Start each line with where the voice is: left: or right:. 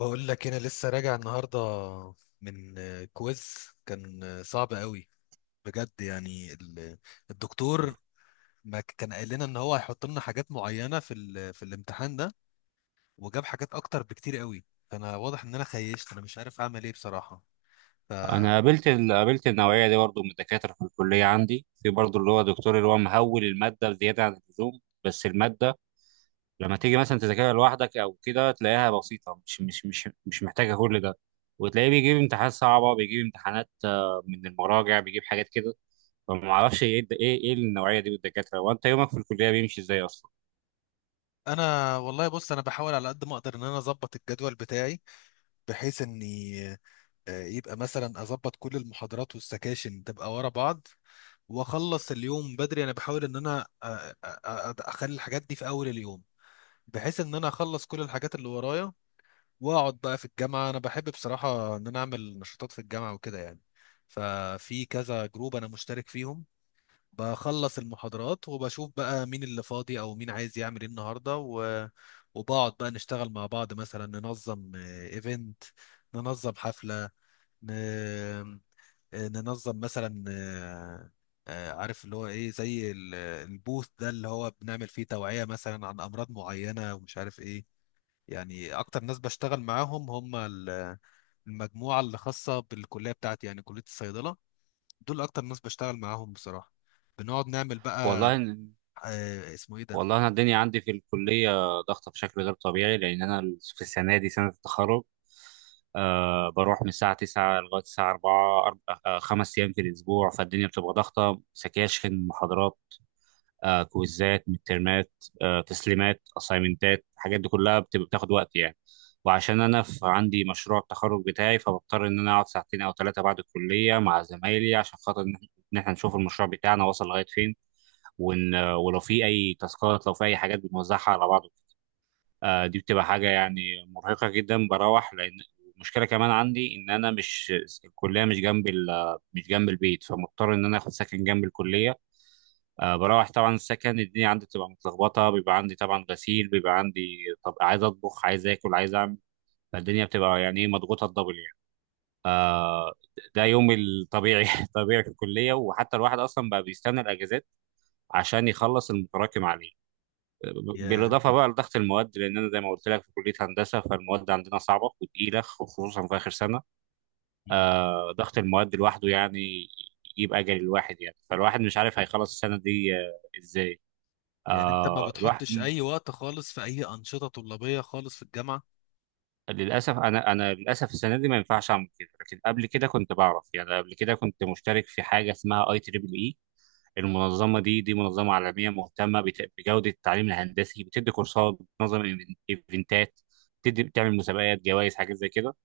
left: بقول لك انا لسه راجع النهارده من كويز. كان صعب قوي، بجد. يعني الدكتور، ما كان قال لنا ان هو هيحط لنا حاجات معينه في الامتحان ده، وجاب حاجات اكتر بكتير قوي. فانا واضح ان انا خيشت، انا مش عارف اعمل ايه بصراحه.
right: انا قابلت قابلت النوعيه دي برضو من الدكاتره في الكليه عندي في برضو اللي هو دكتور اللي هو مهول الماده زياده عن اللزوم. بس الماده لما تيجي مثلا تذاكرها لوحدك او كده تلاقيها بسيطه، مش محتاجه كل ده، وتلاقيه بيجيب امتحانات صعبه، بيجيب امتحانات من المراجع، بيجيب حاجات كده. فما اعرفش ايه ايه النوعيه دي من الدكاتره، وانت يومك في الكليه بيمشي ازاي اصلا؟
left: فانا والله بص، انا بحاول على قد ما اقدر ان انا اظبط الجدول بتاعي، بحيث اني يبقى مثلا اظبط كل المحاضرات والسكاشن تبقى ورا بعض، واخلص اليوم بدري. انا بحاول ان انا اخلي الحاجات دي في اول اليوم، بحيث ان انا اخلص كل الحاجات اللي ورايا واقعد بقى في الجامعة. انا بحب بصراحة ان انا اعمل نشاطات في الجامعة وكده يعني. ففي كذا جروب انا مشترك فيهم. بخلص المحاضرات وبشوف بقى مين اللي فاضي او مين عايز يعمل ايه النهارده. وبقعد بقى نشتغل مع بعض، مثلا ننظم ايفنت، ننظم حفلة. ن... آه، ننظم مثلا، عارف اللي هو ايه، زي البوث ده اللي هو بنعمل فيه توعية مثلا عن امراض معينة ومش عارف ايه. يعني اكتر ناس بشتغل معاهم هم المجموعة اللي خاصة بالكلية بتاعتي، يعني كلية الصيدلة. دول اكتر ناس بشتغل معاهم بصراحة. بنقعد نعمل بقى،
right: والله،
left: اسمه ايه ده؟
right: والله انا الدنيا عندي في الكليه ضغطه بشكل غير طبيعي، لان انا في السنه دي سنه التخرج. بروح من الساعه 9 لغايه الساعه 4، خمس ايام في الاسبوع. فالدنيا بتبقى ضغطه، سكاشن، محاضرات، كويزات مترمات، تسليمات، اسايمنتات، الحاجات دي كلها بتبقى بتاخد وقت يعني. وعشان انا في عندي مشروع التخرج بتاعي فبضطر ان انا اقعد ساعتين او ثلاثه بعد الكليه مع زمايلي عشان خاطر ان إن إحنا نشوف المشروع بتاعنا وصل لغايه فين، وان ولو في اي تاسكات لو في اي حاجات بنوزعها على بعض. دي بتبقى حاجه يعني مرهقه جدا بروح، لان المشكله كمان عندي ان انا مش، الكليه مش جنب مش جنب البيت، فمضطر ان انا اخد سكن جنب الكليه. بروح طبعا السكن، الدنيا عندي بتبقى متلخبطه، بيبقى عندي طبعا غسيل، بيبقى عندي، طب عايز اطبخ، عايز اكل، عايز اعمل. فالدنيا بتبقى يعني ايه، مضغوطه الدبل يعني. آه، ده يومي الطبيعي طبيعي في الكليه. وحتى الواحد اصلا بقى بيستنى الاجازات عشان يخلص المتراكم عليه،
left: يا.
right: بالاضافه بقى لضغط المواد، لان انا زي ما قلت لك في كليه هندسه فالمواد عندنا صعبه وتقيله خصوصا في اخر سنه.
left: مم.
right: ضغط المواد لوحده يعني يجيب اجل الواحد يعني، فالواحد مش عارف هيخلص السنه دي ازاي.
left: يعني انت ما
right: الواحد
left: بتحطش اي وقت خالص في اي انشطة طلابية خالص في الجامعة؟
right: للاسف، انا للاسف السنه دي ما ينفعش اعمل كده، لكن قبل كده كنت بعرف يعني. قبل كده كنت مشترك في حاجه اسمها IEEE. المنظمة دي منظمة عالمية مهتمة بجودة التعليم الهندسي، بتدي كورسات، بتنظم إيفنتات، بتدي بتعمل مسابقات، جوائز، حاجات زي كده.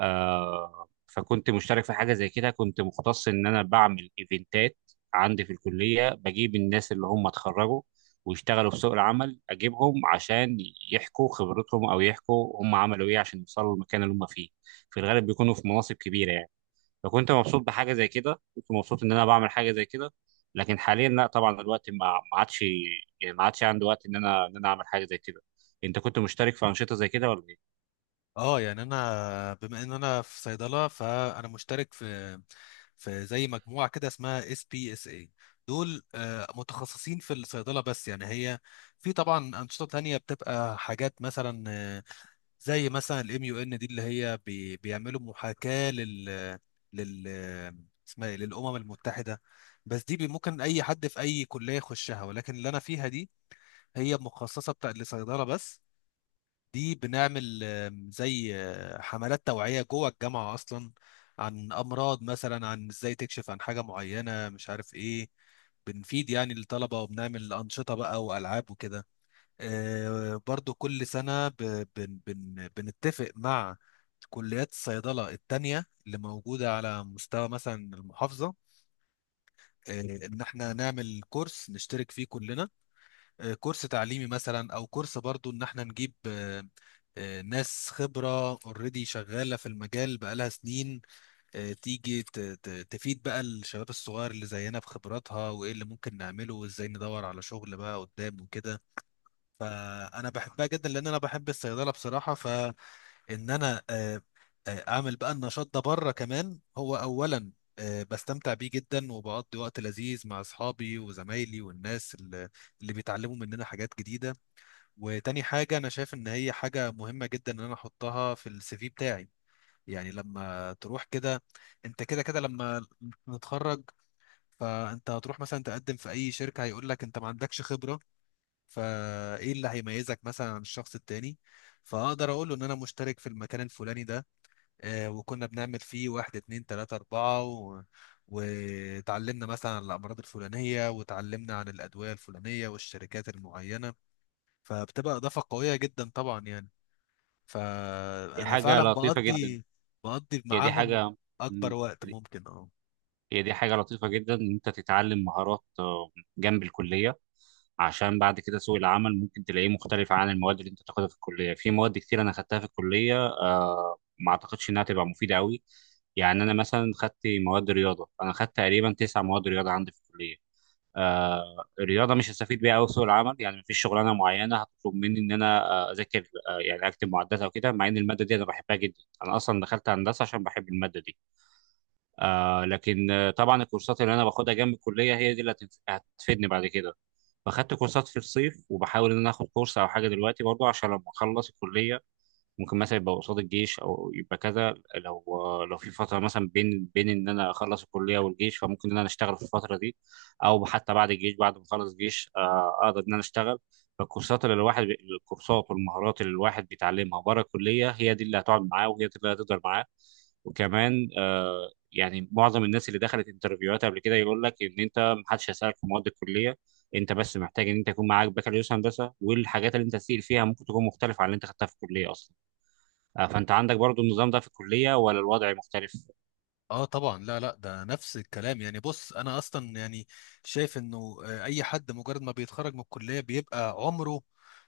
right: فكنت مشترك في حاجة زي كده، كنت مختص إن أنا بعمل إيفنتات عندي في الكلية، بجيب الناس اللي هم اتخرجوا ويشتغلوا في سوق العمل أجيبهم عشان يحكوا خبرتهم، أو يحكوا هم عملوا إيه عشان يوصلوا للمكان اللي هم فيه. في الغالب بيكونوا في مناصب كبيرة يعني. فكنت مبسوط بحاجه زي كده، كنت مبسوط ان انا بعمل حاجه زي كده. لكن حاليا لا طبعا، الوقت ما عادش، يعني ما عادش عندي وقت ان انا اعمل حاجه زي كده. انت كنت مشترك في انشطه زي كده ولا ايه؟
left: اه، يعني انا بما ان انا في صيدله، فانا مشترك في زي مجموعه كده اسمها SBSI. دول متخصصين في الصيدله بس، يعني هي في طبعا انشطه تانية بتبقى حاجات مثلا زي مثلا الـMUN دي، اللي هي بيعملوا محاكاه لل لل اسمها ايه، للامم المتحده. بس دي ممكن اي حد في اي كليه يخشها، ولكن اللي انا فيها دي هي مخصصه بتاع لصيدله بس. دي بنعمل زي حملات توعية جوه الجامعة أصلا، عن أمراض مثلا، عن إزاي تكشف عن حاجة معينة، مش عارف إيه. بنفيد يعني الطلبة، وبنعمل أنشطة بقى وألعاب وكده. برضو كل سنة ب- بن بن بنتفق مع كليات الصيدلة التانية اللي موجودة على مستوى مثلا المحافظة، إن إحنا نعمل كورس نشترك فيه كلنا، كورس تعليمي مثلا، او كورس برضو ان احنا نجيب ناس خبرة اوريدي شغالة في المجال بقالها سنين، تيجي تفيد بقى الشباب الصغير اللي زينا بخبراتها، وايه اللي ممكن نعمله وازاي ندور على شغل بقى قدام وكده. فانا بحبها جدا، لان انا بحب الصيدلة بصراحة. فان انا اعمل بقى النشاط ده بره كمان. هو اولا بستمتع بيه جدا، وبقضي وقت لذيذ مع اصحابي وزمايلي، والناس اللي بيتعلموا مننا حاجات جديدة. وتاني حاجة، أنا شايف إن هي حاجة مهمة جدا إن أنا أحطها في CV بتاعي. يعني لما تروح كده، أنت كده كده لما نتخرج، فأنت هتروح مثلا تقدم في أي شركة، هيقول لك أنت ما عندكش خبرة. فإيه اللي هيميزك مثلا عن الشخص التاني؟ فأقدر أقول له إن أنا مشترك في المكان الفلاني ده، وكنا بنعمل فيه واحد اتنين تلاتة أربعة. وتعلمنا مثلا عن الأمراض الفلانية، وتعلمنا عن الأدوية الفلانية والشركات المعينة. فبتبقى إضافة قوية جدا طبعا يعني.
right: دي
left: فانا
right: حاجه
left: فعلا
right: لطيفه جدا.
left: بقضي
right: هي دي
left: معاهم
right: حاجه.
left: اكبر
right: مم.
left: وقت ممكن، اه.
right: هي دي حاجه لطيفه جدا ان انت تتعلم مهارات جنب الكليه، عشان بعد كده سوق العمل ممكن تلاقيه مختلف عن المواد اللي انت تاخدها في الكليه. في مواد كتير انا خدتها في الكليه ما اعتقدش انها تبقى مفيده قوي. يعني انا مثلا خدت مواد رياضه، انا خدت تقريبا تسع مواد رياضه عندي في الكليه. الرياضه مش هستفيد بيها قوي في سوق العمل، يعني مفيش شغلانه معينه هتطلب مني ان انا اذاكر يعني اكتب معدات او كده، مع ان الماده دي انا بحبها جدا، انا اصلا دخلت هندسه عشان بحب الماده دي. لكن طبعا الكورسات اللي انا باخدها جنب الكليه هي دي اللي هتفيدني بعد كده. فاخدت كورسات في الصيف وبحاول ان انا اخد كورس او حاجه دلوقتي برضو، عشان لما اخلص الكليه ممكن مثلا يبقى قصاد الجيش او يبقى كذا. لو لو في فتره مثلا بين ان انا اخلص الكليه والجيش فممكن ان انا اشتغل في الفتره دي، او حتى بعد الجيش بعد ما اخلص جيش اقدر ان انا اشتغل. فالكورسات اللي الواحد الكورسات والمهارات اللي الواحد بيتعلمها بره الكليه هي دي اللي هتقعد معاه وهي دي اللي هتقدر معاه. وكمان يعني معظم الناس اللي دخلت انترفيوهات قبل كده يقول لك ان انت محدش هيسالك في مواد الكليه، انت بس محتاج ان انت يكون معاك بكالوريوس هندسه، والحاجات اللي انت تسال فيها ممكن تكون مختلفه عن اللي انت خدتها في الكليه اصلا. فانت عندك برضو النظام ده في الكليه ولا الوضع مختلف؟
left: اه، طبعا، لا لا، ده نفس الكلام. يعني بص، انا اصلا يعني شايف انه اي حد مجرد ما بيتخرج من الكليه بيبقى عمره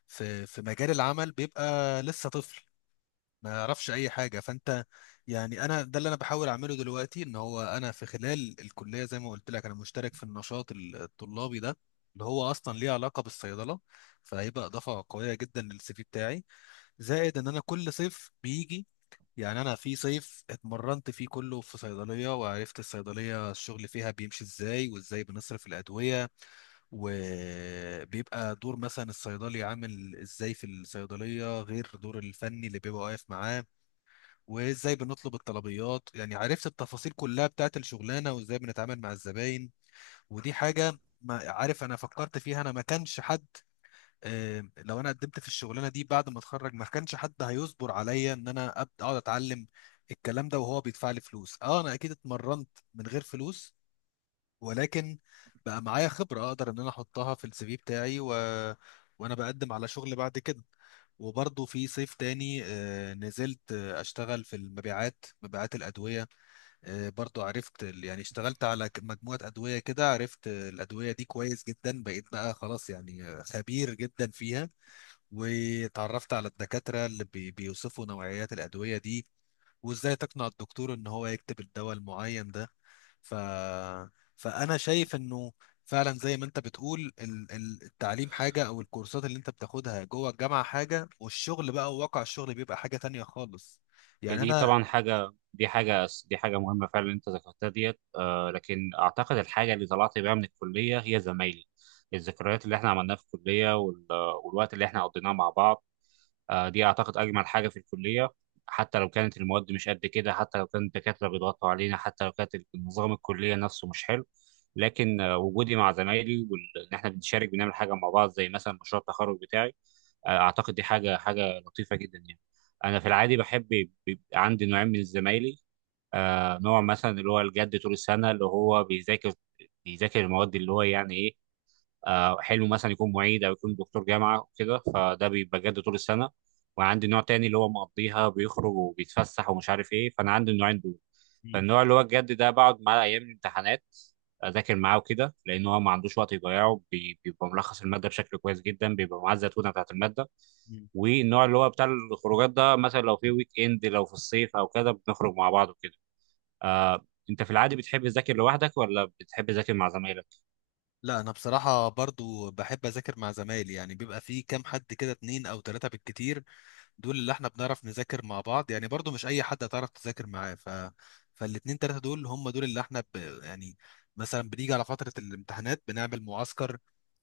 left: في مجال العمل، بيبقى لسه طفل ما يعرفش اي حاجه. فانت يعني انا، ده اللي انا بحاول اعمله دلوقتي، ان هو انا في خلال الكليه زي ما قلت لك انا مشترك في النشاط الطلابي ده اللي هو اصلا ليه علاقه بالصيدله، فهيبقى اضافه قويه جدا لـCV بتاعي. زائد ان انا كل صيف بيجي، يعني انا في صيف اتمرنت فيه كله في صيدليه، وعرفت الصيدليه الشغل فيها بيمشي ازاي، وازاي بنصرف الادويه، وبيبقى دور مثلا الصيدلي عامل ازاي في الصيدليه غير دور الفني اللي بيبقى واقف معاه، وازاي بنطلب الطلبيات. يعني عرفت التفاصيل كلها بتاعت الشغلانه، وازاي بنتعامل مع الزباين. ودي حاجه ما عارف انا فكرت فيها، انا ما كانش حد، لو انا قدمت في الشغلانه دي بعد ما اتخرج ما كانش حد هيصبر عليا ان انا ابدا اقعد اتعلم الكلام ده وهو بيدفع لي فلوس. اه، انا اكيد اتمرنت من غير فلوس، ولكن بقى معايا خبره اقدر ان انا احطها في CV بتاعي. وانا بقدم على شغل بعد كده. وبرضه في صيف تاني نزلت اشتغل في المبيعات، مبيعات الادويه. برضه عرفت يعني اشتغلت على مجموعه ادويه كده، عرفت الادويه دي كويس جدا، بقيت بقى خلاص يعني خبير جدا فيها. وتعرفت على الدكاترة اللي بيوصفوا نوعيات الأدوية دي، وإزاي تقنع الدكتور إن هو يكتب الدواء المعين ده. ف... فأنا شايف إنه فعلا زي ما أنت بتقول، التعليم حاجة، أو الكورسات اللي أنت بتاخدها جوه الجامعة حاجة، والشغل بقى وواقع الشغل بيبقى حاجة تانية خالص.
right: هي
left: يعني
right: دي
left: أنا.
right: طبعا حاجه، دي حاجه دي حاجه مهمه فعلا اللي انت ذكرتها ديت. لكن اعتقد الحاجه اللي طلعت بيها من الكليه هي زمايلي، الذكريات اللي احنا عملناها في الكليه والوقت اللي احنا قضيناه مع بعض. دي اعتقد اجمل حاجه في الكليه. حتى لو كانت المواد مش قد كده، حتى لو كان الدكاتره بيضغطوا علينا، حتى لو كانت النظام الكليه نفسه مش حلو، لكن وجودي مع زمايلي وان احنا بنشارك، بنعمل حاجه مع بعض زي مثلا مشروع التخرج بتاعي، اعتقد دي حاجه لطيفه جدا يعني. انا في العادي بحب، بيبقى عندي نوعين من الزمايلي. نوع مثلا اللي هو الجد طول السنه، اللي هو بيذاكر بيذاكر المواد، اللي هو يعني إيه، حلو مثلا يكون معيد او يكون دكتور جامعه وكده، فده بيبقى جد طول السنه. وعندي نوع تاني اللي هو مقضيها، بيخرج وبيتفسح ومش عارف ايه، فانا عندي النوعين دول.
left: مم.
right: فالنوع اللي هو الجد ده بقعد معاه ايام الامتحانات اذاكر معاه وكده، لان هو ما عندوش وقت يضيعه، بيبقى ملخص الماده بشكل كويس جدا، بيبقى معاه الزتونه بتاعت الماده.
left: مم.
right: والنوع اللي هو بتاع الخروجات ده مثلا لو في ويك اند لو في الصيف او كده بنخرج مع بعض وكده. انت في العادي بتحب تذاكر لوحدك ولا بتحب تذاكر مع زمايلك؟
left: لا، أنا بصراحة برضو بحب أذاكر مع زمايلي. يعني بيبقى في كام حد كده، اتنين أو تلاتة بالكتير، دول اللي احنا بنعرف نذاكر مع بعض، يعني برضو مش اي حد هتعرف تذاكر معاه. فالاتنين تلاتة دول هم دول اللي احنا يعني مثلا بنيجي على فترة الامتحانات بنعمل معسكر،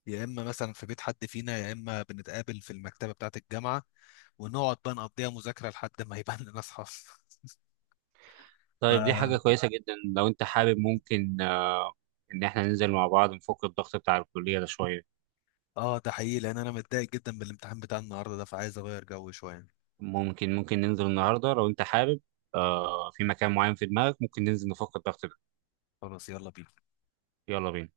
left: يا اما مثلا في بيت حد فينا، يا اما بنتقابل في المكتبة بتاعة الجامعة، ونقعد بقى نقضيها مذاكرة لحد ما يبان لنا اصحاب
right: طيب دي حاجة
left: ف
right: كويسة جدا، لو أنت حابب ممكن إن إحنا ننزل مع بعض نفك الضغط بتاع الكلية ده شوية.
left: اه، ده حقيقي، لان انا متضايق جدا من الامتحان بتاع النهارده ده، فعايز اغير جو شوية.
right: ممكن ننزل النهاردة لو أنت حابب، في مكان معين في دماغك ممكن ننزل نفك الضغط ده.
left: خلاص، يلا بينا.
right: يلا بينا.